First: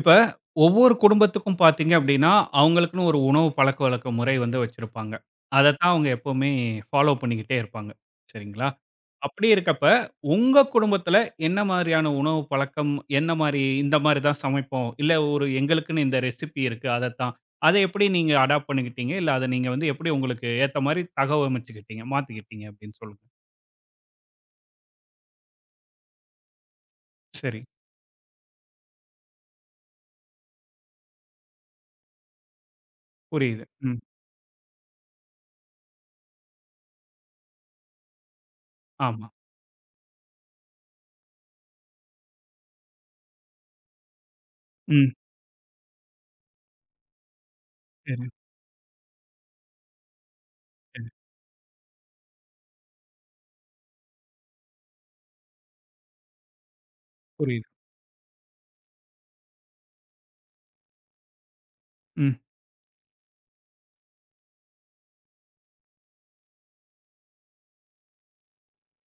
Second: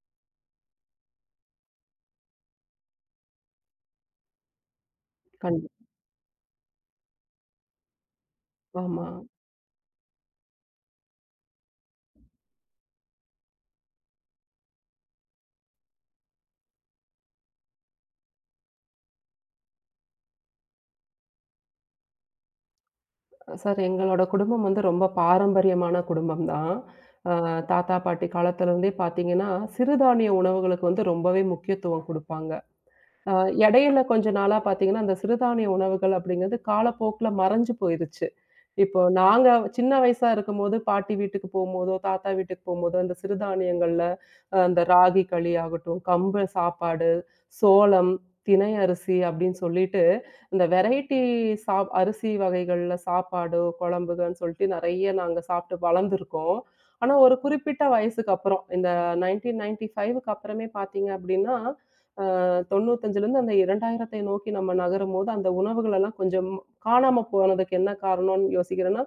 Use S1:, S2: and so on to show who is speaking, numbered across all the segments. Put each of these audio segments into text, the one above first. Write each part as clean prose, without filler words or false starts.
S1: இப்ப ஒவ்வொரு குடும்பத்துக்கும் பார்த்தீங்க அப்படின்னா, அவங்களுக்குன்னு ஒரு உணவு பழக்கவழக்க முறை வந்து வச்சிருப்பாங்க.
S2: கண்டிப்
S1: அதத்தான் அவங்க எப்பவுமே ஃபாலோ பண்ணிக்கிட்டே இருப்பாங்க. சரிங்களா?
S2: ஆமா.
S1: அப்படி இருக்கப்ப, உங்க குடும்பத்துல என்ன மாரியான உணவு பழக்கம்? என்ன மாரி இந்த மாரி தான் சமைப்போம். இல்ல ஒரு எங்களுக்குன்னு இந்த ரெசிபி இருக்கு. அதத்தான். அத எப்படி நீங்க அடாப்ட் பண்ணிக்கிட்டீங்க? இல்ல அத நீங்க வந்து எப்படி உங்களுக்கு ஏத்த மாரி தகவமைச்சுக்கிட்டீங்க? மாத்திக்கிட்டீங்க அப்படின்னு சொல்லுங்க.
S2: சார், எங்களோட குடும்பம் வந்து ரொம்ப பாரம்பரியமான குடும்பம் தான். அ
S1: சரி.
S2: தாத்தா, பாட்டி காலத்துலருந்தே பார்த்தீங்கன்னா, சிறுதானிய உணவுகளுக்கு வந்து ரொம்பவே முக்கியத்துவம் குடுப்பாங்க. அ
S1: புரியுது. ம்.
S2: இடையில கொஞ்ச நாளா பார்த்தீங்கன்னா, அந்த சிறுதானிய உணவுகள் அப்படிங்கிறது காலப்போக்குல மறைஞ்சு போயிருச்சு. இப்போ
S1: ஆமா.
S2: நாங்க சின்ன வயசா இருக்கும்போது, பாட்டி வீட்டுக்கு போம்போதோ, தாத்தா வீட்டுக்கு போம்போதோ, அந்த சிறுதானியங்கள்ல அந்த
S1: ம்.
S2: ராகி களி ஆகட்டும், கம்பு சாப்பாடு, சோளம்,
S1: சரி,
S2: தினை அரிசி அப்படின்னு சொல்லிட்டு இந்த
S1: சரி.
S2: வெரைட்டி அரிசி வகைகள்ல சாப்பாடோ, குழம்புகள்ன்னு சொல்லிட்டு நெறைய நாங்க சாப்ட்டு வளர்ந்துருக்கோம். ஆனா, ஒரு
S1: புரியுது.
S2: குறிப்பிட்ட வயசுக்கு அப்புறம் இந்த 1995க்கு அப்புறமே பார்த்தீங்க அப்படின்னா,
S1: ம்.
S2: 95லேருந்து அந்த 2000த்தை நோக்கி நம்ம நகரும்போது, அந்த உணவுகள் எல்லாம் கொஞ்சம் காணாம போனதுக்கு என்ன காரணம்னு யோசிக்கிறேன்னா,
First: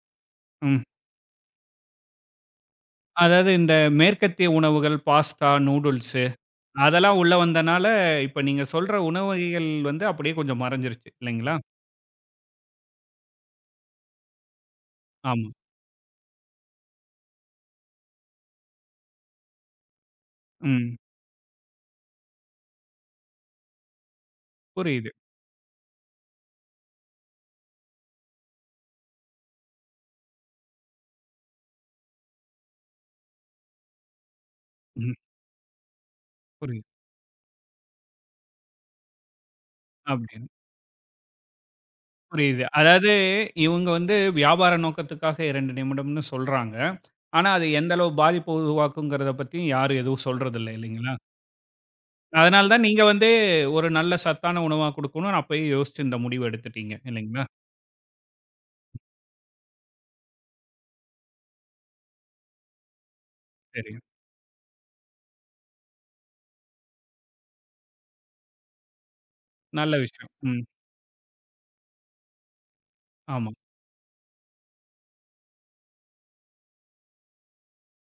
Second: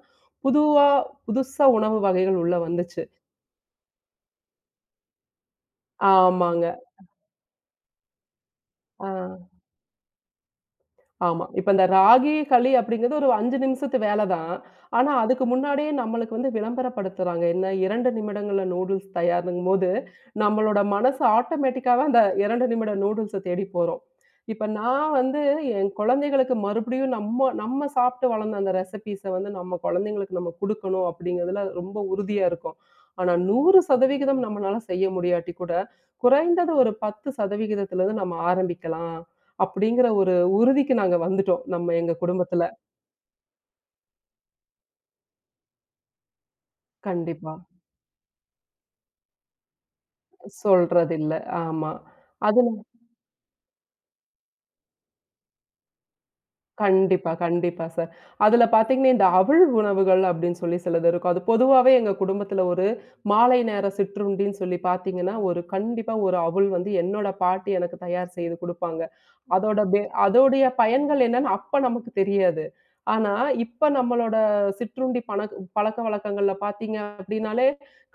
S1: ம்.
S2: புதுவா புதுசா உணவு வகைகள் உள்ள வந்துச்சு.
S1: அதாவது இந்த மேற்கத்திய உணவுகள், பாஸ்தா, நூடுல்ஸு
S2: ஆமாங்க.
S1: அதெல்லாம் உள்ள வந்தனால, இப்ப நீங்க சொல்ற உணவு
S2: ஆ.
S1: வகைகள் வந்து அப்படியே கொஞ்சம் மறைஞ்சிருச்சு
S2: ஆமா.
S1: இல்லைங்களா?
S2: இப்ப இந்த ராகி, களி அப்படிங்கிறது ஒரு 5 நிமிஷத்து வேல தான். ஆனா, அதுக்கு
S1: ஆமா.
S2: முன்னாடியே நம்மளுக்கு வந்து விளம்பரப்படுத்துறாங்க. என்ன 2 நிமிடங்கள்ல நூடுல்ஸ் தயாருங்கும்போது, நம்மளோட
S1: ம்.
S2: மனசு ஆட்டோமேட்டிக்காவா அந்த 2 நிமிட நூடுல்ஸ தேடி போறோம். இப்ப
S1: புரியுது.
S2: நான் வந்து என் குழந்தைகளுக்கு மறுபடியும் நம்ம நம்ம சாப்பிட்டு வளர்ந்த அந்த ரெசிபீஸ வந்து நம்ம குழந்தைங்களுக்கு நம்ம குடுக்கணும் அப்படிங்கிறதுல ரொம்ப உறுதியா இருக்கோம். ஆனா 100% நம்மனால செய்ய
S1: ம்.
S2: முடியாட்டி கூட, குறைந்தது
S1: புரியுது.
S2: ஒரு 10% நம்ம ஆரம்பிக்கலாம் அப்படிங்கிற ஒரு
S1: அப்படின்னு
S2: உறுதிக்கு நாங்க வந்துட்டோம். நம்ம எங்க
S1: புரியுது.
S2: குடும்பத்துல.
S1: அதாவது இவங்க வந்து வியாபார நோக்கத்துக்காக 2 நிமிடம்னு சொல்றாங்க. ஆனா,
S2: கண்டிப்பா.
S1: அது எந்த அளவு பாதிப்பு உருவாக்குங்கிறத பத்தியும் யாரும் எதுவும் சொல்றதில்ல இல்லைங்களா?
S2: சொல்றதில்ல. ஆமா. அது
S1: அதனால தான் நீங்க வந்து ஒரு நல்ல சத்தான உணவா குடுக்கணும்னு அப்பயே யோசிச்சு இந்த முடிவு எடுத்துட்டீங்க
S2: கண்டிப்பா,
S1: இல்லைங்களா?
S2: கண்டிப்பா சார். அதுல பார்த்தீங்கன்னா, இந்த அவுள் உணவுகள் அப்படின்னு சொல்லி சிலது இருக்கும். அது பொதுவாவே எங்க குடும்பத்துல ஒரு மாலை நேர
S1: சரி.
S2: சிற்றுண்டின்னு சொல்லி பார்த்தீங்கன்னா, ஒரு கண்டிப்பா ஒரு அவுள் வந்து என்னோட பாட்டி எனக்கு தயார் செய்து குடுப்பாங்க. அதோட
S1: நல்ல
S2: பெ
S1: விஷயம். ம்.
S2: அதோடைய பயன்கள் என்னன்னு அப்ப நமக்கு தெரியாது. ஆனா,
S1: ஆமா.
S2: இப்ப நம்மளோட சிற்றுண்டி பழக்கவழக்கங்கள்ல பார்த்தீங்க அப்படின்னாலே,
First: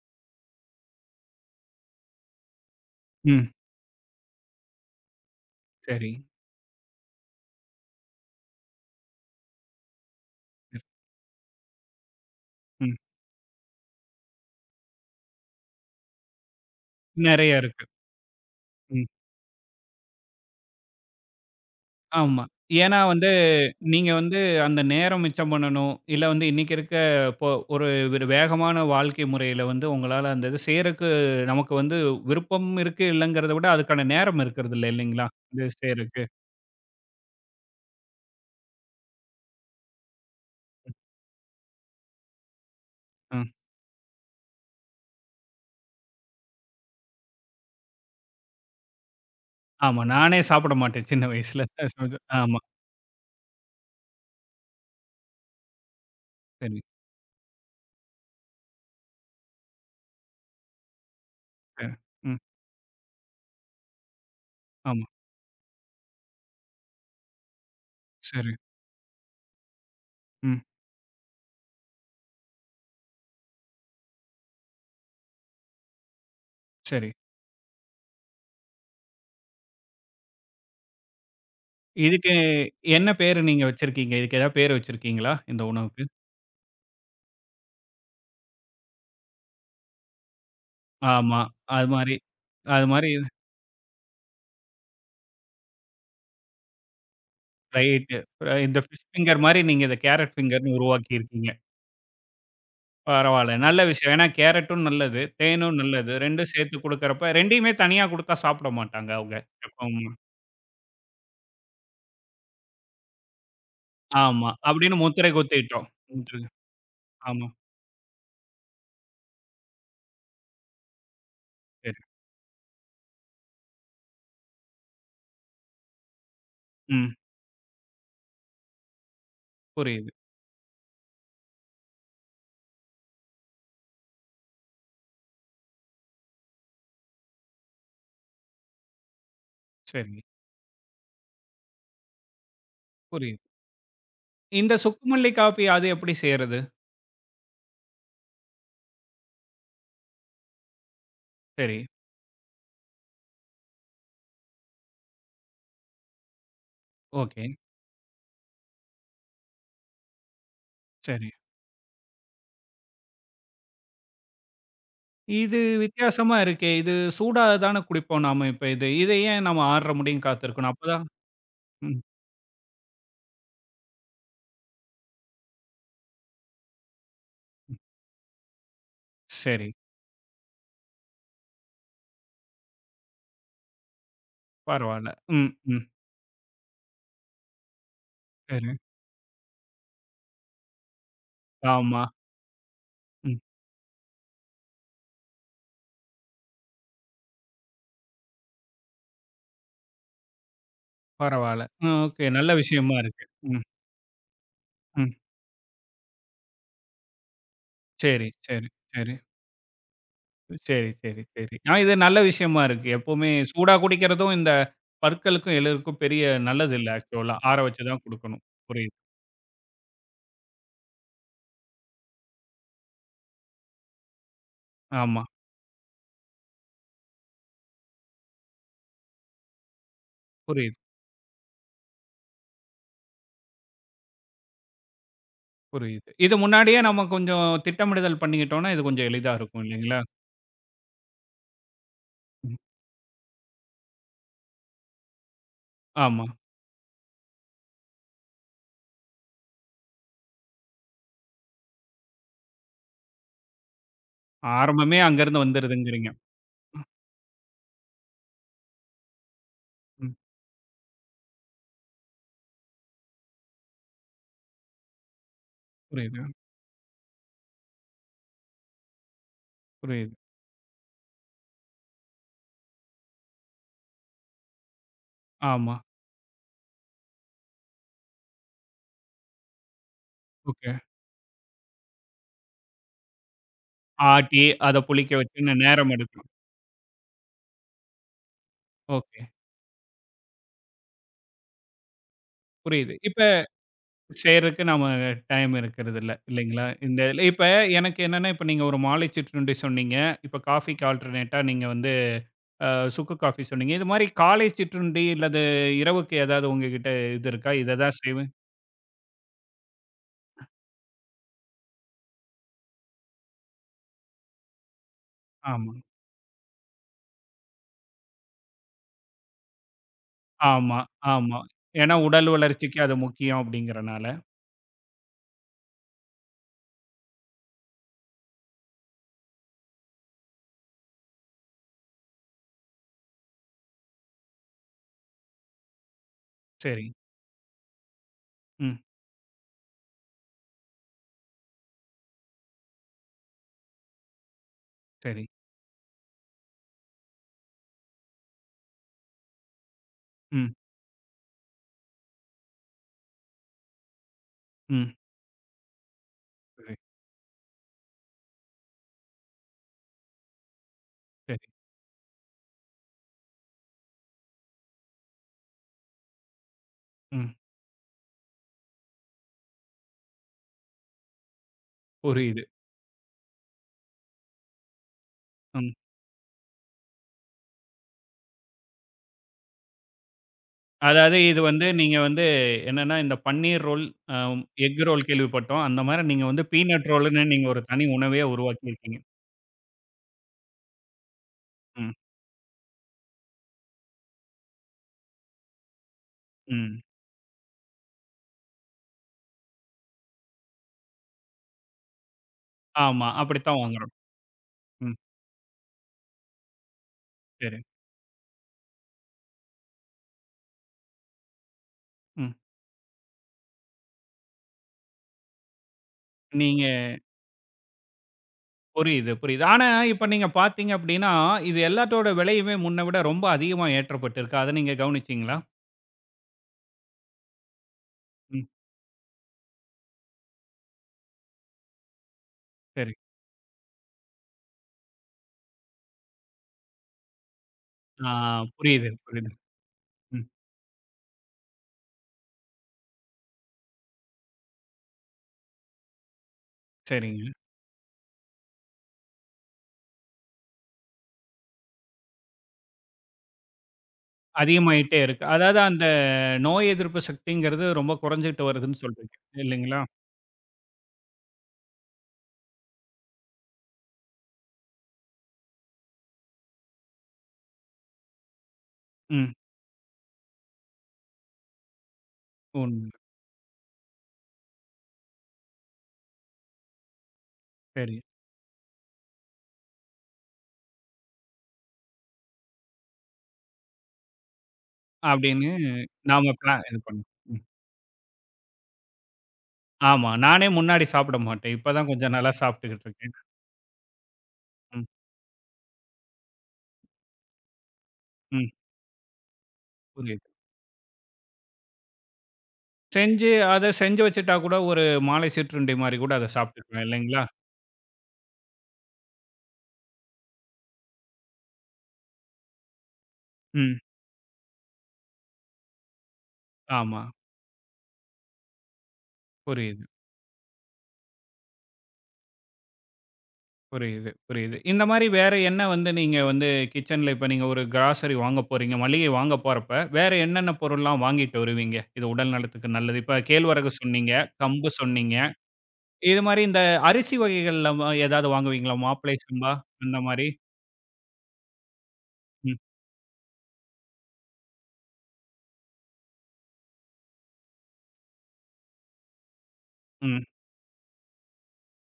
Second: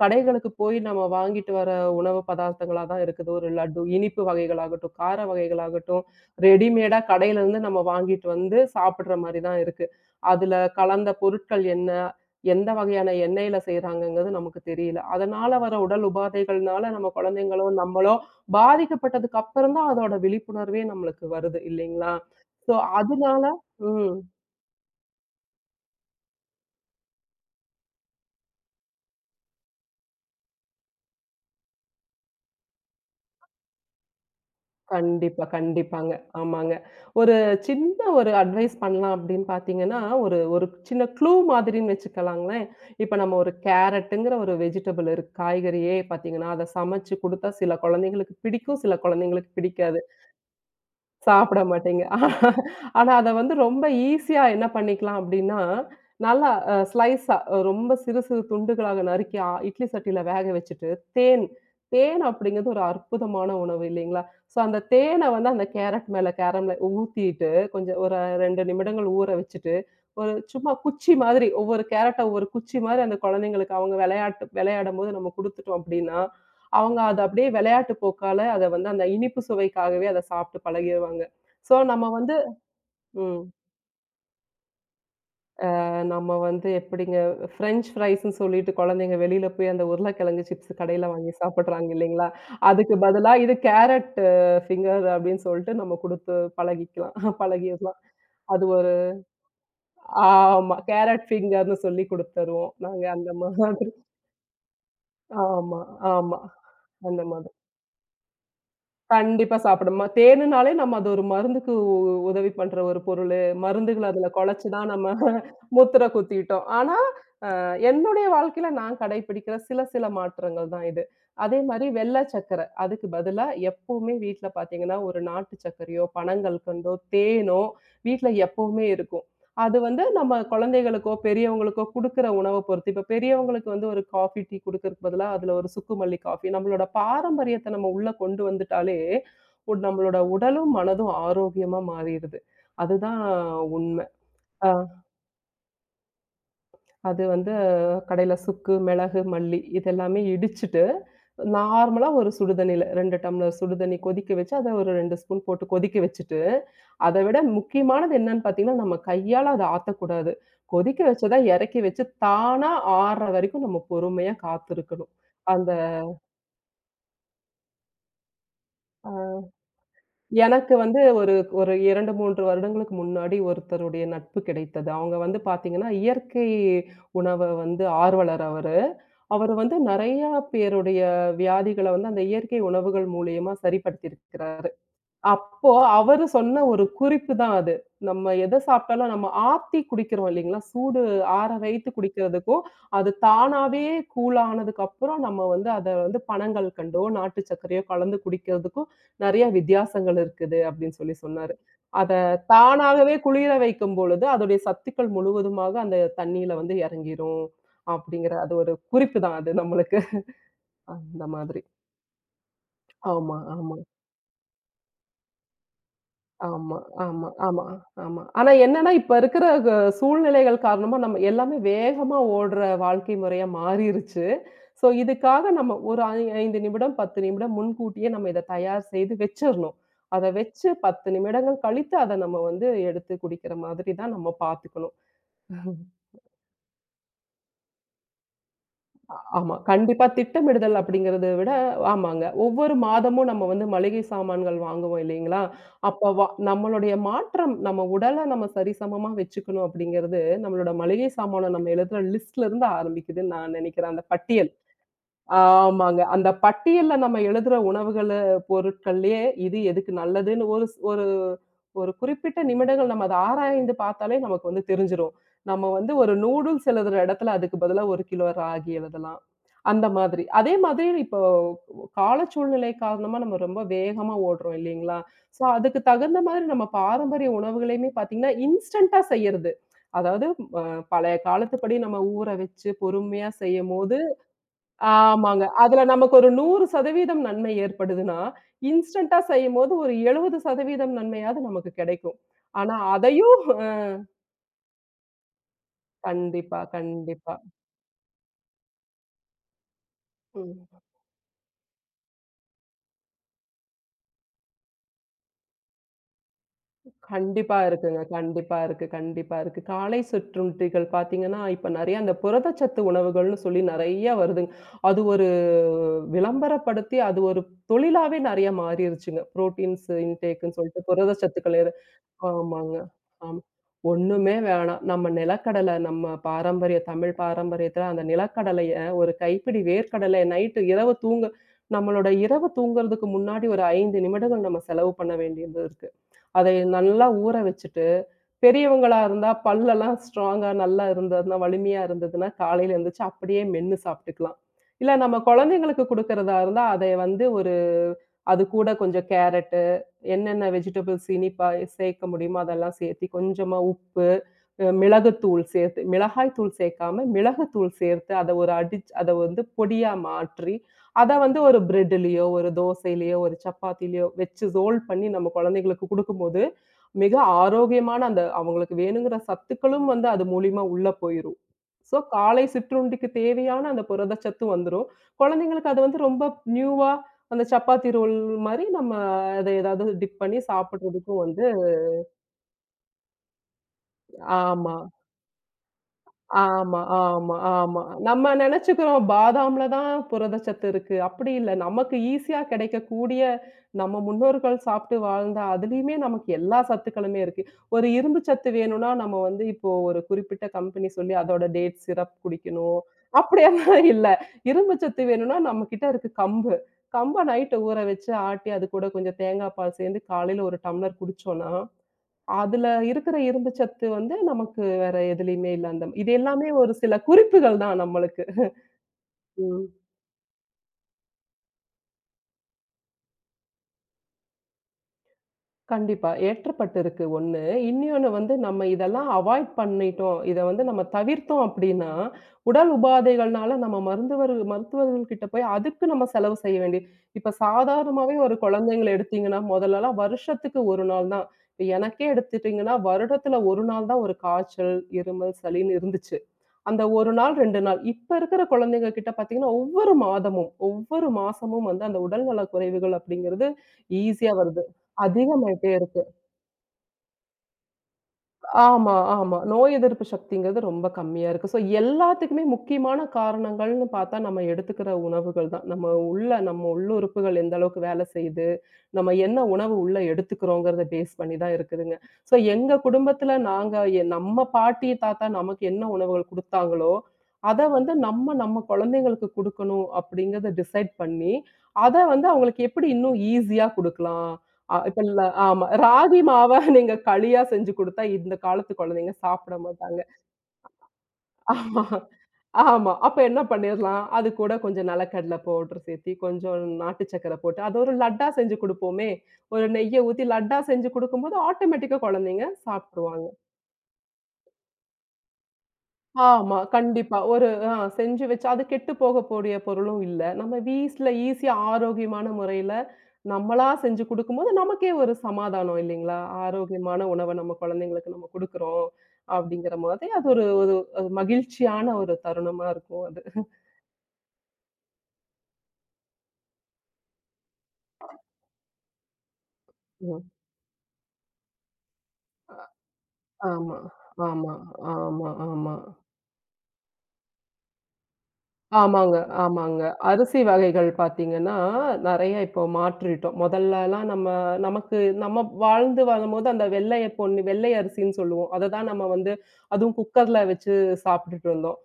S2: கடைகளுக்கு போய் நம்ம வாங்கிட்டு வர உணவு பதார்த்தங்களா தான் இருக்குது.
S1: ம்.
S2: ஒரு லட்டு, இனிப்பு வகைகளாகட்டும், கார வகைகளாகட்டும்,
S1: சரி.
S2: ரெடிமேடா கடையிலருந்து நம்ம வாங்கிட்டு வந்து சாப்பிடுற மாரி தான் இருக்கு. அதுல
S1: ம்.
S2: கலந்த பொருட்கள் என்ன? எந்த
S1: ம்.
S2: வகையான எண்ணெயில செய்றாங்கங்கிறது நமக்கு தெரியல. அதனால வர உடல் உபாதைகள்னால நம்ம
S1: நெறைய
S2: குழந்தைங்களோ,
S1: இருக்கு.
S2: நம்மளோ
S1: ம்.
S2: பாதிக்கப்பட்டதுக்கு அப்புறம் தான் அதோட விழிப்புணர்வே நம்மளுக்கு வருது இல்லைங்களா?
S1: ஆமா.
S2: ஸோ
S1: ஏன்னா வந்து,
S2: அதனால
S1: நீங்க
S2: ம்.
S1: வந்து அந்த நேரம் மிச்சம் பண்ணணும். இல்ல வந்து இன்னைக்கு இருக்க இப்போ ஒரு ஒரு வேகமான வாழ்க்கை முறையில வந்து உங்களால அந்த இது செய்றக்கு நமக்கு வந்து விருப்பம் இருக்கு, இல்லங்கிறத விட அதுக்கான நேரம் இருக்கிறது இல்ல இல்லைங்களா?
S2: கண்டிப்பா,
S1: இது
S2: கண்டிப்பாங்க.
S1: செய்றக்கு.
S2: ஆமாங்க. ஒரு சின்ன ஒரு அட்வைஸ் பண்ணலாம் அப்படின்னு பார்த்தீங்கன்னா, ஒரு ஒரு சின்ன க்ளூ மாதிரின்னு வச்சுக்கலாங்களேன். இப்ப நம்ம
S1: ம்.
S2: ஒரு கேரட்டுங்கிற ஒரு வெஜிடபிள் இருக்கு. காய்கறியே பார்த்தீங்கன்னா, அத சமைச்சு குடுத்தா சில குழந்தைங்களுக்கு பிடிக்கும், சில குழந்தைங்களுக்கு பிடிக்காது.
S1: ஆமா. நானே சாப்பிட மாட்டேன் சின்ன
S2: சாப்பிட
S1: வயசுல.
S2: மாட்டீங்க.
S1: ஆமா.
S2: ஆனா, அத வந்து ரொம்ப ஈஸியா என்ன பண்ணிக்கலாம் அப்டின்னா, நல்லா
S1: சரி,
S2: ஸ்லைஸா ரொம்ப சிறு சிறு துண்டுகளாக நறுக்கி இட்லி சட்டியில வேக வச்சுட்டு, தேன்
S1: சரி.
S2: தேன்
S1: ம்.
S2: அப்படிங்கிறது ஒரு அற்புதமான உணவு இல்லைங்களா? ஸோ அந்த
S1: ஆமா.
S2: தேன வந்து அந்த கேரட் மேல கேரம்ல ஊத்திட்டு, கொஞ்சம் ஒரு
S1: சரி.
S2: 2 நிமிடங்கள் ஊற வச்சுட்டு, ஒரு
S1: ம்.
S2: சும்மா குச்சி மாதிரி ஒவ்வொரு கேரட்ட ஒவ்வொரு குச்சி மாரி அந்த குழந்தைங்களுக்கு அவங்க விளையாட்டு விளையாடும்போது நம்ம குடுத்துட்டோம் அப்டின்னா, அவங்க
S1: சரி.
S2: அத அப்படியே விளையாட்டு போக்கால அத வந்து அந்த இனிப்பு சுவைக்காகவே அத சாப்பிட்டு பழகிருவாங்க. ஸோ நம்ம
S1: இதுக்கு
S2: வந்து
S1: என்ன பேரு
S2: ம்.
S1: நீங்க வச்சிருக்கீங்க? இதுக்கு ஏதாவது பேரு வச்சிருக்கீங்களா? இந்த உணவுக்கு?
S2: நம்ம வந்து எப்படிங்க ஃப்ரெஞ்ச் ஃப்ரைஸ்ன்னு சொல்லிட்டு குழந்தைங்க வெளியில போய் அந்த உருளைக்கிழங்கு சிப்ஸ் கடையில வாங்கி
S1: ஆமா. அது
S2: சாப்பிடுறாங்க
S1: மாரி
S2: இல்லைங்களா?
S1: அது
S2: அதுக்கு
S1: மாரி
S2: பதிலா இது கேரட் ஃபிங்கர் அப்படின்னு சொல்லிட்டு நம்ம குடுத்து பழகிக்கலாம். பழகிரலாம்.
S1: ரைட்டு. அ
S2: அது
S1: இந்த
S2: ஒரு
S1: ஃபிஷ் ஃபிங்கர் மாரி நீங்க இத கேரட் ஃபிங்கர்ன்னு
S2: ஆமா.
S1: உருவாக்கி
S2: கேரட்
S1: இருக்கீங்க.
S2: ஃபிங்கர்ன்னு சொல்லி குடுத்துருவோம். நாங்க அந்த
S1: பரவால்ல. நல்ல
S2: மாதிரி.
S1: விஷயம். ஏன்னா கேரட்டும் நல்லது, தேனும்
S2: ஆமா,
S1: நல்லது.
S2: ஆமா.
S1: 2ம் சேர்த்து
S2: அந்த
S1: குடுக்கறப்ப
S2: மாதிரி.
S1: 2யுமே தனியா குடுத்தா சாப்பிட மாட்டாங்க அவங்க.
S2: கண்டிப்பா சாப்பிடும்.
S1: எப்பவுமே.
S2: தேனுனாலே நம்ம அது ஒரு மருந்துக்கு உதவி பண்ற ஒரு பொருளு. மருந்துகள அதுல
S1: ஆமா.
S2: குழச்சு தான்
S1: அப்படின்னு
S2: நம்ம
S1: முத்திரை குத்திட்டோம்.
S2: மூத்திர
S1: ம்.
S2: குத்திட்டோம். ஆனா,
S1: ஆமா.
S2: என்னுடைய வாழ்க்கையில நான் கடைப்பிடிக்கிற சில சில மாற்றங்கள் தான் இது. அதே மாரி
S1: சரி.
S2: வெள்ள சர்க்கரை. அதுக்கு பதிலா எப்பவுமே வீட்ல பார்த்தீங்கன்னா, ஒரு நாட்டு சர்க்கரையோ, பனங்கல்கண்டோ,
S1: ம்.
S2: தேனோ வீட்ல எப்பவுமே இருக்கும். அது வந்து
S1: புரியுது.
S2: நம்ம குழந்தைகளுக்கோ, பெரியவங்களுக்கோ குடுக்குற உணவ பொறுத்து. இப்ப பெரியவங்களுக்கு வந்து ஒரு காஃபி, டீ குடுக்கறதுக்கு பதிலா அதுல ஒரு சுக்கு மல்லி காஃபி. நம்மளோட பாரம்பரியத்த நம்ம உள்ள கொண்டு வந்துட்டாலே, நம்மளோட
S1: சரி.
S2: உடலும், மனதும் ஆரோக்கியமா மாறிருது. அதுதான்
S1: புரியுது.
S2: உண்ம. ஆ.
S1: இந்த சுக்குமல்லி காப்பி அது எப்படி செய்யறது?
S2: அது வந்து கடையில சுக்கு, மிளகு, மல்லி இதெல்லாமே இடிச்சுட்டு,
S1: சரி.
S2: நார்மலா ஒரு சுடுதண்ணீல 2 டம்ளர் சுடுதண்ணி கொதிக்க வச்சு, அத ஒரு 2 ஸ்பூன் போட்டு கொதிக்க வச்சுட்டு, அத விட
S1: ஓகே.
S2: முக்கியமானது என்னன்னு பார்த்தீங்கன்னா, நம்ம கையால அத ஆத்தக்கூடாது. கொதிக்க
S1: சரி.
S2: வச்சத இறக்கி வச்சு, தானா ஆர்ற வரைக்கும் நம்ம பொறுமையா காத்திருக்கணும்.
S1: இது
S2: அந்த
S1: வித்தியாசமா இருக்கே. இது சூடா தானே குடிப்போம் நாம இப்ப இது. இத ஏன்
S2: அ.
S1: நாம 6:30 முடியும் காத்திருக்கணும்?
S2: எனக்கு வந்து
S1: அப்பதான்
S2: ஒரு ஒரு
S1: ம்.
S2: 2, 3 வருடங்களுக்கு முன்னாடி ஒருத்தருடைய நட்பு கிடைத்தது. அவங்க வந்து பாத்தீங்கன்னா, இயற்கை உணவ
S1: ம்.
S2: வந்து ஆர்வலர் அவரு. அவரு
S1: சரி.
S2: வந்து நெறையா பேருடைய வியாதிகள வந்து அந்த இயற்கை உணவுகள் மூலியமா சரிப்படுத்தியிருக்கிறாரு.
S1: பரவால்ல. ம்.
S2: அப்போ
S1: ம்.
S2: அவரு சொன்ன ஒரு குறிப்பு தான் அது. நம்ம எத
S1: சரி.
S2: சாப்பிட்டாலும் நம்ம ஆத்தி குடிக்கிறோம் இல்லைங்களா? சூடு ஆற வைத்து
S1: ஆமா.
S2: குடிக்கிறதுக்கும், அது
S1: ம்.
S2: தானாவே கூலானதுக்கு அப்புறம் நம்ம வந்து அத வந்து பனங்கல்கண்டோ, நாட்டு சர்க்கரையோ கலந்து குடிக்கிறதுக்கும் நெறைய வித்தியாசங்கள் இருக்குது அப்படின்னு சொல்லி சொன்னாரு.
S1: பரவால்ல. அ
S2: அத
S1: ஓகே. நல்ல விஷயமா
S2: தானாகவே
S1: இருக்கு.
S2: குளிர
S1: ம்,
S2: வைக்கும் பொழுது, அதோடைய
S1: ம்.
S2: சத்துக்கள் முழுவதுமாக அந்த தண்ணீல வந்து இறங்கிரும்.
S1: சரி,
S2: அப்படிங்கிற அது
S1: சரி,
S2: ஒரு
S1: சரி,
S2: குறிப்பு தான் அது நம்மளுக்கு.
S1: சரி, சரி,
S2: அந்த
S1: சரி.
S2: மாதிரி.
S1: ஆ இது நல்ல விஷயமா இருக்கு. எப்பவுமே
S2: ஆமா,
S1: சூடா
S2: ஆமா.
S1: குடிக்கிறதும் இந்த பற்களுக்கும், எலும்புக்கும் பெரிய நல்லது
S2: ஆமா,
S1: இல்ல
S2: ஆமா,
S1: ஆக்சுவலா. ஆற
S2: ஆமா,
S1: வச்சு தான்
S2: ஆமா.
S1: குடுக்கணும்.
S2: ஆனா என்னன்னா,
S1: புரியுது.
S2: இப்ப இருக்கிற சூழ்நிலைகள் காரணமா நம்ம எல்லாமே வேகமா ஓடுற வாழ்க்கை முறையா மாறிருச்சு. ஸோ
S1: ஆமா.
S2: இதுக்காக நம்ம ஒரு 5 நிமிடம், 10 நிமிடம் முன்கூட்டியே நம்ம இத தயார் செய்து வச்சிரணும். அத வச்சு
S1: புரியுது,
S2: 10 நிமிடங்கள் கழித்து அத நம்ம வந்து எடுத்து குடிக்கிற மாதிரி தான் நம்ம பார்த்துக்கணும்.
S1: புரியுது. இது முன்னாடியே நம்ம கொஞ்சம் திட்டமிடுதல் பண்ணிக்கிட்டோம்னா, இது கொஞ்சம் எளிதா
S2: ஆமா.
S1: இருக்கும் இல்லைங்களா?
S2: கண்டிப்பா திட்டமிடுதல் அப்படிங்கிறத விட ஆமாங்க.
S1: ம்.
S2: ஒவ்வொரு மாதமும் நம்ம வந்து மளிகை சாமான்கள் வாங்குவோம் இல்லைங்களா? அப்ப வ
S1: ஆமா.
S2: நம்மளுடைய மாற்றம் நம்ம உடல நம்ம சரிசமமா வச்சுக்கணும் அப்படிங்கிறது, நம்மளோட மளிகை சாமான நம்ம எழுதுற லிஸ்ட்ல இருந்து ஆரம்பிக்குதுன்னு நான் நினைக்கிறேன். அந்த பட்டியல்.
S1: ஆரம்பமே அங்கருந்து
S2: ஆமாங்க.
S1: வந்துருதுங்கிறீங்க.
S2: அந்த பட்டியல்ல நம்ம எழுதுற உணவுகளு, பொருட்கள்லயே இது எதுக்கு
S1: ம்.
S2: நல்லதுன்னு ஒரு ஒரு குறிப்பிட்ட நிமிடங்கள் நம்ம அத ஆராய்ந்து பார்த்தாலே நமக்கு வந்து தெரிஞ்சிரும். நம்ம வந்து ஒரு
S1: புரியுது,
S2: நூடுல்ஸ் எழுதுற இடத்துல அதுக்கு பதிலா 1 கிலோ ராகி எழுதலாம். அந்த
S1: புரியுது.
S2: மாதிரி. அதே மாதிரி இப்போ கால சூழ்நிலை காரணமா நம்ம ரொம்ப வேகமா ஓடுறோம் இல்லைங்களா? ஸோ,
S1: ஆமா.
S2: அதுக்கு தகுந்த மாதிரி நம்ம பாரம்பரிய உணவுகளையுமே பார்த்தீங்கன்னா, இன்ஸ்டன்ட்டா செய்யறது. அதாவது அ
S1: ஓகே.
S2: பழைய காலத்துப்படி நம்ம ஊற வச்சு பொறுமையா செய்யும்போது
S1: ஆட்டி, அத புளிக்க வச்சு
S2: ஆமாங்க.
S1: இன்னும்
S2: அதுல
S1: நேரம்
S2: நமக்கு
S1: எடுக்கும்.
S2: ஒரு 100% நன்மை ஏற்படுதுன்னா, இன்ஸ்டன்ட்டா
S1: ஓகே.
S2: செய்யும்போது ஒரு 70% நன்மையாவது நமக்கு கிடைக்கும். ஆனா
S1: புரியுது. இப்
S2: அதையும் அ
S1: செய்றதுக்கு நாம டைம் இருக்கிறதில்ல.
S2: கண்டிப்பா,
S1: இல்லைங்களா? இந்த
S2: கண்டிப்பா.
S1: இப்ப எனக்கு என்னன்னா, இப்ப நீங்க ஒரு மாலை சிற்றுண்டி சொன்னீங்க. இப்ப
S2: ம்.
S1: காஃபிக்கு ஆல்டர்னேட்டா நீங்க வந்து அ சுக்கு காஃபி சொன்னீங்க. இது மாரி காலை சிற்றுண்டி இல்லது இரவுக்கு ஏதாவது உங்ககிட்ட இது இருக்கா?
S2: கண்டிப்பா
S1: இத தான்
S2: இருக்குங்க.
S1: செய்வேன்.
S2: கண்டிப்பா இருக்கு, கண்டிப்பா இருக்கு. காலை சிற்றுண்டிகள் பார்த்தீங்கன்னா, இப்ப நெறைய அந்த புரதச்சத்து உணவுகள்னு சொல்லி நெறைய வருதுங்க. அது ஒரு
S1: ஆமா,
S2: விளம்பரப்படுத்தி, அது ஒரு தொழிலாவே நெறைய மாறிருச்சுங்க. புரோட்டீன்ஸ் இன்டேக்ன்னு
S1: ஆமா,
S2: சொல்லிட்டு
S1: ஆமா.
S2: புரதச்சத்துக்கள் எது
S1: ஏன்னா உடல்
S2: ஆமாங்க.
S1: வளர்ச்சிக்கு அது முக்கியம்
S2: ஆமா.
S1: அப்படிங்கிறனால.
S2: ஒண்ணுமே வேணாம். நம்ம நிலக்கடலை, நம்ம பாரம்பரிய தமிழ் பாரம்பரியத்தில அந்த நிலக்கடலைய ஒரு கைப்பிடி வேர்க்கடலை நைட்டு இரவு தூங்க நம்மளோட இரவு தூங்குறதுக்கு முன்னாடி ஒரு 5 நிமிடங்கள் நம்ம செலவு பண்ண வேண்டியது இருக்கு. அதை
S1: சரி.
S2: நல்லா ஊற வச்சுட்டு,
S1: ம்.
S2: பெரியவங்களா இருந்தா பல்லெல்லாம் ஸ்ட்ராங்கா நல்லா இருந்ததுன்னா, வலிமையா இருந்ததுன்னா, காலையில எந்திரிச்சு அப்படியே மென்னு சாப்பிட்டுக்கலாம். இல்ல நம்ம
S1: சரி.
S2: குழந்தைங்களுக்கு குடுக்கிறதா இருந்தா, அதை வந்து ஒரு அது கூட கொஞ்சம் கேரட்டு, என்னென்ன
S1: ம்.
S2: வெஜிடபிள்ஸ் இனிப்பா சேர்க்க முடியுமோ அதெல்லாம் சேர்த்தி, கொஞ்சமா உப்பு,
S1: ம்.
S2: மிளகுத்தூள் சேர்த்து மிளகாய் தூள்
S1: சரி,
S2: சேர்க்காம, மிளகுத்தூள் சேர்த்து அத ஒரு அத வந்து பொடியா மாற்றி, அத வந்து
S1: சரி.
S2: ஒரு பிரெட்லயோ, ஒரு தோசையிலயோ, ஒரு சப்பாத்திலயோ வச்சு ரோல் பண்ணி நம்ம குழந்தைகளுக்கு குடுக்கும்போது, மிக
S1: ம்.
S2: ஆரோக்கியமான அந்த அவங்களுக்கு வேணுங்கிற சத்துக்களும் வந்து அது மூலியமா உள்ள போயிரும். ஸோ,
S1: புரியுது.
S2: காலை சிற்றுண்டிக்கு தேவையான அந்த புரதச்சத்தும் வந்துரும்.
S1: ம்.
S2: குழந்தைங்களுக்கு அது வந்து ரொம்ப நியூவா அந்த சப்பாத்தி ரோல் மாரி நம்ம அத ஏதாவது டிப் பண்ணி
S1: அதாவது
S2: சாப்பிடுறதுக்கும்
S1: இது
S2: வந்து
S1: வந்து நீங்க வந்து என்னன்னா, இந்த பன்னீர் ரோல், அ
S2: ஆமா.
S1: எக் ரோல் கேள்விப்பட்டோம். அந்த மாரி நீங்க வந்து
S2: ஆமா,
S1: பீனட் ரோல்ன்னு
S2: ஆமா,
S1: நீங்க ஒரு
S2: ஆமா.
S1: தனி உணவையே
S2: நம்ம
S1: உருவாக்கியிருக்கீங்க.
S2: நெனச்சுக்கிறோம் பாதாம்ல தான் புரதச்சத்து இருக்கு. அப்படி இல்ல.
S1: ம்,
S2: நமக்கு ஈஸியா கிடைக்கக்கூடிய நம்ம முன்னோர்கள் சாப்பிட்டு வாழ்ந்த அதுலயுமே நமக்கு எல்லா
S1: ம்.
S2: சத்துக்களுமே இருக்கு. ஒரு இரும்பு சத்து வேணும்னா நம்ம வந்து இப்போ ஒரு குறிப்பிட்ட கம்பெனி சொல்லி அதோட டேட் சிரப் குடிக்கணும்.
S1: ஆமா. அப்படித்தான்
S2: அப்படியெல்லாம்
S1: வாங்குறோம்.
S2: இல்ல. இரும்பு
S1: ம்.
S2: சத்து வேணும்னா நம்ம கிட்ட இருக்கு கம்பு. கம்ப நைட்டு
S1: சரி.
S2: ஊற வச்சு ஆட்டி அது கூட கொஞ்சம் தேங்காய் பால் சேர்ந்து காலையில ஒரு டம்ளர் குடிச்சோம்னா,
S1: ம்.
S2: அதுல இருக்கிற இரும்புச்சத்து வந்து நமக்கு வேற எதுலயுமே இல்ல. அந்த இது எல்லாமே
S1: நீங்க
S2: ஒரு சில குறிப்புகள் தான் நம்மளுக்கு.
S1: புரியுது, புரியுது. ஆனா,
S2: ம்.
S1: இப்ப நீங்க பார்த்தீங்க அப்படின்னா, இது எல்லாத்தோட விலையுமே முன்ன விட ரொம்ப அதிகமா ஏற்றப்பட்டிருக்கு. அத நீங்க கவனிச்சீங்களா?
S2: கண்டிப்பா. ஏற்றப்பட்டிருக்கு ஒண்ணு. இன்னொன்னு வந்து
S1: ம்.
S2: நம்ம இதெல்லாம் அவாய்ட் பண்ணிட்டோம். இத வந்து நம்ம தவிர்த்தோம் அப்டின்னா, உடல்
S1: சரி.
S2: உபாதைகள்னால நம்ம மருத்துவர்கள் கிட்ட போய் அதுக்கு நம்ம செலவு செய்ய வேண்டிய இப்ப
S1: ஆ
S2: சாதாரணமாவே ஒரு
S1: புரியுது,
S2: குழந்தைங்கள
S1: புரியுது.
S2: எடுத்தீங்கன்னா, முதல்லலாம்
S1: ம்.
S2: வருஷத்துக்கு 1 நாள் தான். இப்ப எனக்கே எடுத்துட்டீங்கன்னா, வருடத்துல 1 நாள் தான் ஒரு காய்ச்சல், இருமல், சளின்னு இருந்துச்சு. அந்த 1
S1: சரிங்க.
S2: நாள், 2 நாள். இப்ப இருக்கிற குழந்தைங்க கிட்ட பார்த்தீங்கன்னா, ஒவ்வொரு மாதமும், ஒவ்வொரு மாசமும் வந்து அந்த உடல்நல குறைவுகள் அப்படிங்கிறது ஈஸியா வருது.
S1: அதிகமாயிட்டே இருக்கு. அதாவது
S2: அதிகமாயிட்டே
S1: அந்த
S2: இருக்கு.
S1: நோய் எதிர்ப்பு சக்திங்கிறது ரொம்ப குறைஞ்சுட்டு வருதுன்னு
S2: ஆமா,
S1: சொல்றீங்க.
S2: ஆமா. நோய்
S1: இல்லைங்களா?
S2: எதிர்ப்பு சக்திங்கிறது ரொம்ப கம்மியா இருக்கு. ஸோ எல்லாத்துக்குமே முக்கியமான காரணங்கள்னு பார்த்தா, நம்ம எடுத்துக்கிற உணவுகள் தான். நம்ம உள்ள நம்ம உள்ளுறுப்புகள் எந்த அளவுக்கு வேலை செய்யுது? நம்ம
S1: ம்.
S2: என்ன உணவு உள்ள எடுத்துக்கிறோங்கிறத பேஸ் பண்ணி தான் இருக்குதுங்க. ஸோ எங்க
S1: உண்ம.
S2: குடும்பத்தில நாங்க நம்ம பாட்டி, தாத்தா நமக்கு என்ன உணவுகள் குடுத்தாங்களோ, அத வந்து
S1: சரி.
S2: நம்ம நம்ம குழந்தைங்களுக்கு குடுக்கணும் அப்படிங்கிறத டிசைட் பண்ணி, அத வந்து அவங்களுக்கு எப்படி இன்னும் ஈஸியா குடுக்கலாம். அ இப்ப ல
S1: அப்படின்னு
S2: ஆமா. ராகி
S1: நாம ப
S2: மாவ
S1: இது
S2: நீங்க
S1: பண்ணோம்.
S2: களியா
S1: ம்.
S2: செஞ்சு குடுத்தா இந்த காலத்து குழந்தைங்க சாப்பிட மாட்டாங்க.
S1: ஆமா. நானே முன்னாடி சாப்பிட மாட்டேன். இப்ப
S2: ஆமா.
S1: தான் கொஞ்சம் நல்லா சாப்பிட்டுக்கிட்டு
S2: ஆமா.
S1: இருக்கேன்.
S2: அப்ப என்ன பண்ணிர்லாம், அது கூட
S1: ம்,
S2: கொஞ்சம் நிலக்கடலை பவுடர் சேர்த்தி, கொஞ்சம் நாட்டு சர்க்கரை போட்டு, அது ஒரு லட்டா
S1: ம்.
S2: செஞ்சு குடுப்போமே! ஒரு நெய்ய ஊத்தி
S1: புரியுது.
S2: லட்டா செஞ்சு குடுக்கும்போது, ஆட்டோமேட்டிக்கா குழந்தைங்க சாப்ட்டுருவாங்க.
S1: செஞ்சு அத செஞ்சு வச்சுட்டா கூட ஒரு மாலை சிற்றுண்டி மாரி கூட அத
S2: ஆமா.
S1: சாப்பிட்டுக்கலாம்
S2: கண்டிப்பா.
S1: இல்லைங்களா?
S2: ஒரு அ செஞ்சு வச்சு அது கெட்டு போகக்கூடிய பொருளும் இல்ல. நம்ம வீட்ல ஈஸியா ஆரோக்கியமான முறையில நம்மளா
S1: ம்.
S2: செஞ்சு குடுக்கும்போது, நமக்கே ஒரு சமாதானம் இல்லைங்களா?
S1: ஆமா.
S2: ஆரோக்கியமான உணவ நம்ம குழந்தைங்களுக்கு நம்ம குடுக்குறோம், அப்படிங்கிற
S1: புரியுது,
S2: மாதிரி அது ஒரு ஒரு ஒரு மகிழ்ச்சியான ஒரு தருணமா இருக்கும் அது.
S1: புரியுது, புரியுது. இந்த மாரி வேற என்ன வந்து நீங்க வந்து கிச்சன்ல இப்ப நீங்க ஒரு கிராசரி வாங்க போறீங்க, மளிகை வாங்க போறப்ப, வேற என்னென்ன பொருள்லாம் வாங்கிட்டு வருவீங்க? இது உடல் நலத்துக்கு நல்லது. இப்ப கேழ்வரகு
S2: ஆமா,
S1: சொன்னீங்க,
S2: ஆமா,
S1: கம்பு சொன்னீங்க.
S2: ஆமா, ஆமா.
S1: இது மாரி இந்த அரிசி வகைகள்ல வ ஏதாவது வாங்குவீங்களா? மாப்பிளை
S2: ஆமாங்க,
S1: சம்பா
S2: ஆமாங்க.
S1: அந்த மாரி?
S2: அரிசி வகைகள் பார்த்தீங்கன்னா, நெறைய
S1: ம்,
S2: இப்போ மாற்றிட்டோம். முதல்லலாம் நம்ம நமக்கு நம்ம வாழ்ந்து வரும்போது அந்த வெள்ளை பொன்னி வெள்ளை அரிசின்னு சொல்லுவோம். அததான் நம்ம வந்து அதுவும்
S1: ம்.
S2: குக்கர்ல வச்சு சாப்பிட்டுட்டு இருந்தோம்.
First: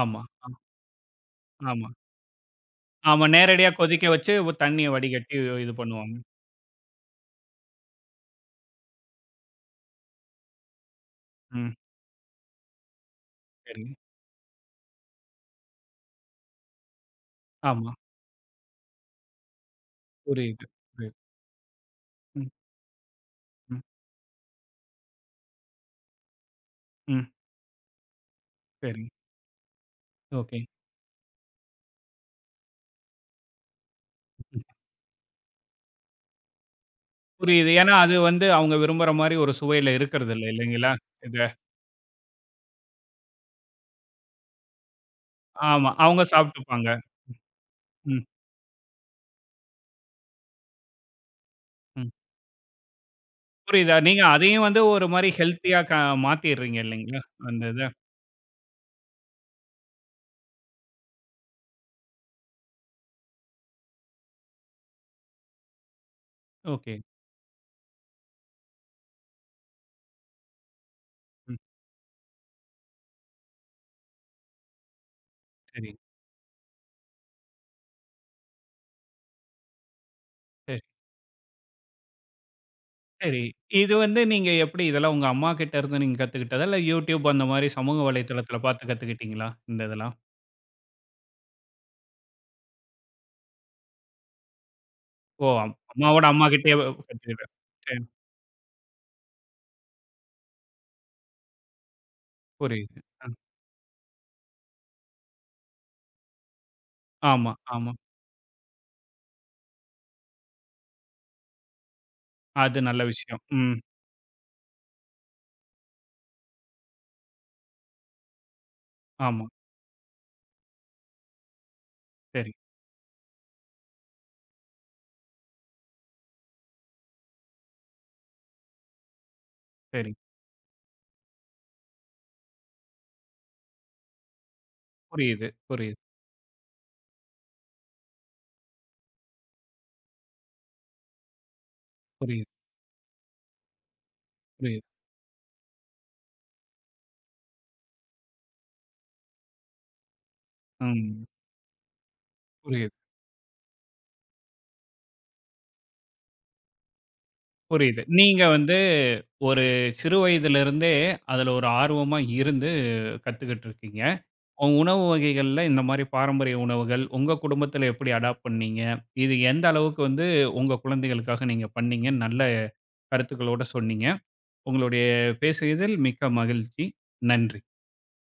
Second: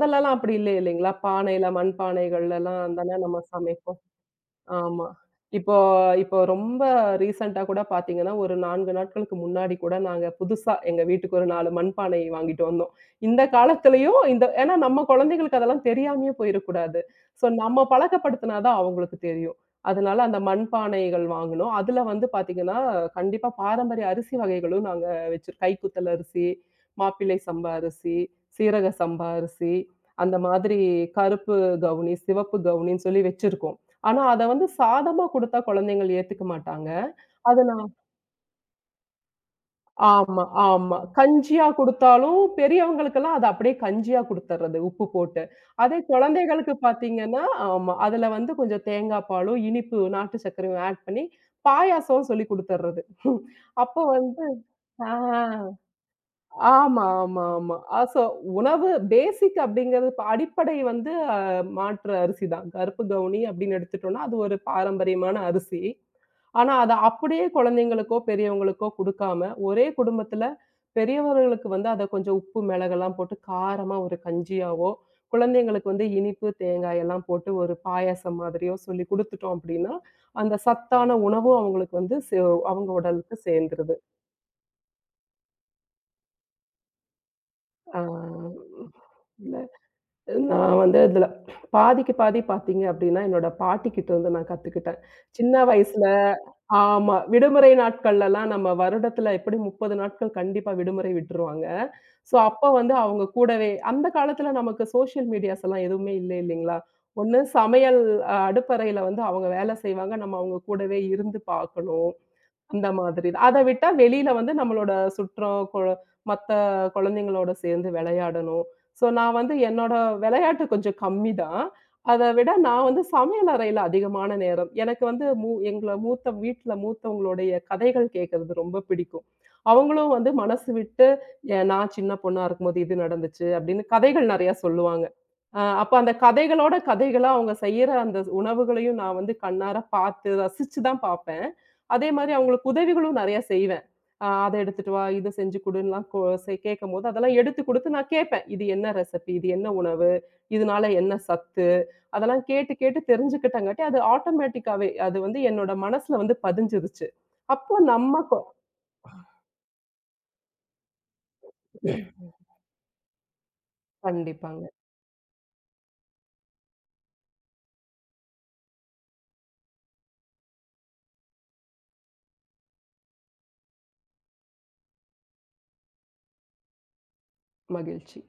S1: ஆமா, ஆ,
S2: அப்படி இல்லை இல்லைங்களா? பானையில
S1: ஆமா.
S2: மண் பானைகள்லலாம் தானே
S1: ஆமா.
S2: நம்ம
S1: நேரடியா
S2: சமைப்போம்.
S1: கொதிக்க வச்சு ஒ தண்ணிய
S2: ஆமா.
S1: வடிகட்டி இது
S2: இப்போ
S1: பண்ணுவாங்க.
S2: இப்போ ரொம்ப ரீசென்ட்டா கூட பார்த்தீங்கன்னா, ஒரு 4 நாட்களுக்கு முன்னாடி கூட நாங்க புதுசா எங்க வீட்டுக்கு ஒரு 4
S1: ம்.
S2: மண்பானை வாங்கிட்டு வந்தோம். இந்த
S1: சரிங்க.
S2: காலத்திலயும் இந்த ஏன்னா நம்ம குழந்தைகளுக்கு அதெல்லாம் தெரியாமயே போயிறக்கூடாது. ஸோ நம்ம
S1: ஆமா.
S2: பழக்கப்படுத்தினா தான் அவங்களுக்கு தெரியும். அதனால அந்த
S1: புரியுது, புரியுது.
S2: மண்பானைகள் வாங்குனோம். அதுல வந்து
S1: ம்,
S2: பார்த்தீங்கன்னா, கண்டிப்பா
S1: ம்,
S2: பாரம்பரிய அரிசி வகைகளும் நாங்க வச்சிரு கைக்குத்தல் அரிசி,
S1: ம்.
S2: மாப்பிள்ளை சம்பா அரிசி, சீரக
S1: சரிங்க.
S2: சம்பா அரிசி, அந்த
S1: ஓகே.
S2: மாதிரி கருப்பு கவுனி, சிவப்பு கவுனின்னு சொல்லி வச்சிருக்கோம். ஆனா, அத வந்து சாதமா குடுத்தா குழந்தைங்கள் ஏத்துக்க மாட்டாங்க. அது
S1: புரியுது.
S2: நான்
S1: ஏன்னா, அது வந்து அவங்க விரும்புற மாரி ஒரு சுவையில
S2: ஆமா,
S1: இருக்கறதில்ல இல்லைங்களா?
S2: ஆமா.
S1: இது.
S2: கஞ்சியா குடுத்தாலும் பெரியவங்களுக்கெல்லாம் அத அப்படியே கஞ்சியா குடுத்துர்றது, உப்பு போட்டு.
S1: ஆமா.
S2: அதே
S1: அவங்க
S2: குழந்தைகளுக்கு
S1: சாப்ட்டுப்பாங்க.
S2: பார்த்தீங்கன்னா ஆமா.
S1: ம்,
S2: அதுல வந்து கொஞ்சம் தேங்காய் பாலும், இனிப்பு நாட்டு சர்க்கரையும் ஆட் பண்ணி
S1: ம்.
S2: பாயாசம்னு சொல்லி குடுத்துர்றது.
S1: புரியுதா?
S2: அப்போ
S1: நீங்க
S2: வந்து
S1: அதையும் வந்து ஒரு
S2: ஆ.
S1: மாரி ஹெல்த்தியா க மாத்திர்றீங்க
S2: ஆமா,
S1: இல்லைங்களா?
S2: ஆமா,
S1: அந்த
S2: ஆமா.
S1: இத.
S2: சோ உணவு பேசிக் அப்படிங்கிறது இப்ப அடிப்படை வந்து மாற்று அரிசி தான். கருப்பு கவுனி அப்படின்னு எடுத்துட்டோம்னா, அது ஒரு பாரம்பரியமான அரிசி. ஆனா, அத
S1: ஓகே.
S2: அப்படியே குழந்தைங்களுக்கோ, பெரியவங்களுக்கோ குடுக்காம, ஒரே குடும்பத்துல
S1: ம்.
S2: பெரியவர்களுக்கு வந்து அத கொஞ்சம் உப்பு, மிளகெல்லாம் போட்டு காரமா ஒரு கஞ்சியாவோ,
S1: சரி.
S2: குழந்தைங்களுக்கு வந்து இனிப்பு, தேங்காய் எல்லாம் போட்டு ஒரு பாயாசம் மாதிரியோ சொல்லி குடுத்துட்டோம் அப்படின்னா, அந்த
S1: சரி.
S2: சத்தான உணவும் அவங்களுக்கு வந்து அவங்க உடலுக்கு
S1: சரி. இது
S2: சேர்ந்துருது.
S1: வந்து நீங்க எப்படி இதெல்லாம் உங்க அம்மாகிட்ட இருந்து நீங்க கத்துக்கிட்டதா? இல்ல YouTube அந்த மாரி சமூக
S2: ஆ.
S1: வலைதளத்தில பார்த்து கத்துக்கிட்டீங்களா?
S2: இல்ல
S1: இந்த இதெல்லாம்?
S2: நான் வந்து அதில பாதிக்கு பாதி பார்த்தீங்க அப்டின்னா, என்னோட பாட்டிகிட்டருந்து நான் கத்துக்கிட்டேன்.
S1: ஓ!
S2: சின்ன
S1: அம்-
S2: வயசுல
S1: அம்மாவோட அம்மாகிட்டயே
S2: ஆமா.
S1: கத்துக்கிட்ட.
S2: விடுமுறை
S1: சரி.
S2: நாட்கள்லலாம் நம்ம வருடத்துல எப்டியும் 30 நாட்கள் கண்டிப்பா விடுமுறை விட்டுருவாங்க. ஸோ, அப்ப வந்து
S1: புரியுது.
S2: அவங்க
S1: அ
S2: கூடவே அந்த காலத்துல நமக்கு சோஷியல் மீடியாஸ் எல்லாம் எதுவுமே இல்ல இல்லைங்களா? ஒண்ணு
S1: ஆமா, ஆமா.
S2: சமையல் அடுப்பறையில வந்து அவங்க வேல செய்வாங்க. நம்ம அவங்க கூடவே இருந்து பார்க்கணும்.
S1: அது
S2: இந்த
S1: நல்ல
S2: மாதிரி
S1: விஷயம்.
S2: தான். அத
S1: ம்.
S2: விட்டா வெளியில வந்து நம்மளோட சுற்றம், கொ மத்த குழந்தைங்களோட சேர்ந்து விளையாடணும். ஸோ நான்
S1: ஆமா.
S2: வந்து என்னோட விளையாட்டு கொஞ்சம் கம்மி தான். அத விட
S1: சரி,
S2: நான் வந்து சமையல் அறையில அதிகமான நேரம். எனக்கு வந்து எங்கள மூத்த வீட்ல மூத்தவங்களுடைய கதைகள் கேட்கறது ரொம்ப பிடிக்கும்.
S1: சரி.
S2: அவங்களும் வந்து மனசு விட்டு, நான் சின்ன பொண்ணா இருக்கும்போது இது நடந்துச்சு" அப்படின்னு கதைகள் நெறையா சொல்லுவாங்க.
S1: புரியுது,
S2: அப்ப
S1: புரியுது,
S2: அந்த கதைகளோட கதைகளா அவங்க செய்யற அந்த உணவுகளையும் நான் வந்து கண்ணார பார்த்து ரசிச்சு தான் பார்ப்பேன். அதே மாரி
S1: புரியுது,
S2: அவங்களுக்கு உதவிகளும் நெறைய செய்வேன். "அத
S1: புரியுது.
S2: எடுத்துட்டு வா, இத செஞ்சு குடுன்னுலாம்" கொ செ கேட்கும்போது அதெல்லாம் எடுத்து குடுத்து நான் கேட்பேன். இது என்ன ரெசிபி? இது என்ன உணவு? இதனால என்ன
S1: ம்.
S2: சத்து? அதெல்லாம் கேட்டு
S1: புரியுது,
S2: கேட்டு தெரிஞ்சுக்கிட்டங்காட்டி, அது ஆட்டோமேட்டிக்காவே அது வந்து என்னோட மனசுல வந்து பதிஞ்சிருச்சு. அப்போ
S1: புரியுது.
S2: நம்ம கொ
S1: நீங்க வந்து ஒரு சிறு வயதிலிருந்தே அதுல ஒரு ஆர்வமா இருந்து கத்துக்கிட்டு இருக்கீங்க.
S2: கண்டிப்பாங்க.
S1: உங்க உணவு வகைகள்ல இந்த மாரி பாரம்பரிய உணவுகள், உங்க குடும்பத்தில எப்படி அடாப்ட் பண்ணீங்க? இது எந்த அளவுக்கு வந்து உங்க குழந்தைகளுக்காக நீங்க பண்ணீங்கன்னு நல்ல கருத்துக்களோட சொன்னீங்க. உங்களுடைய பேசியதில் மிக்க மகிழ்ச்சி. நன்றி.
S2: மகிழ்ச்சி.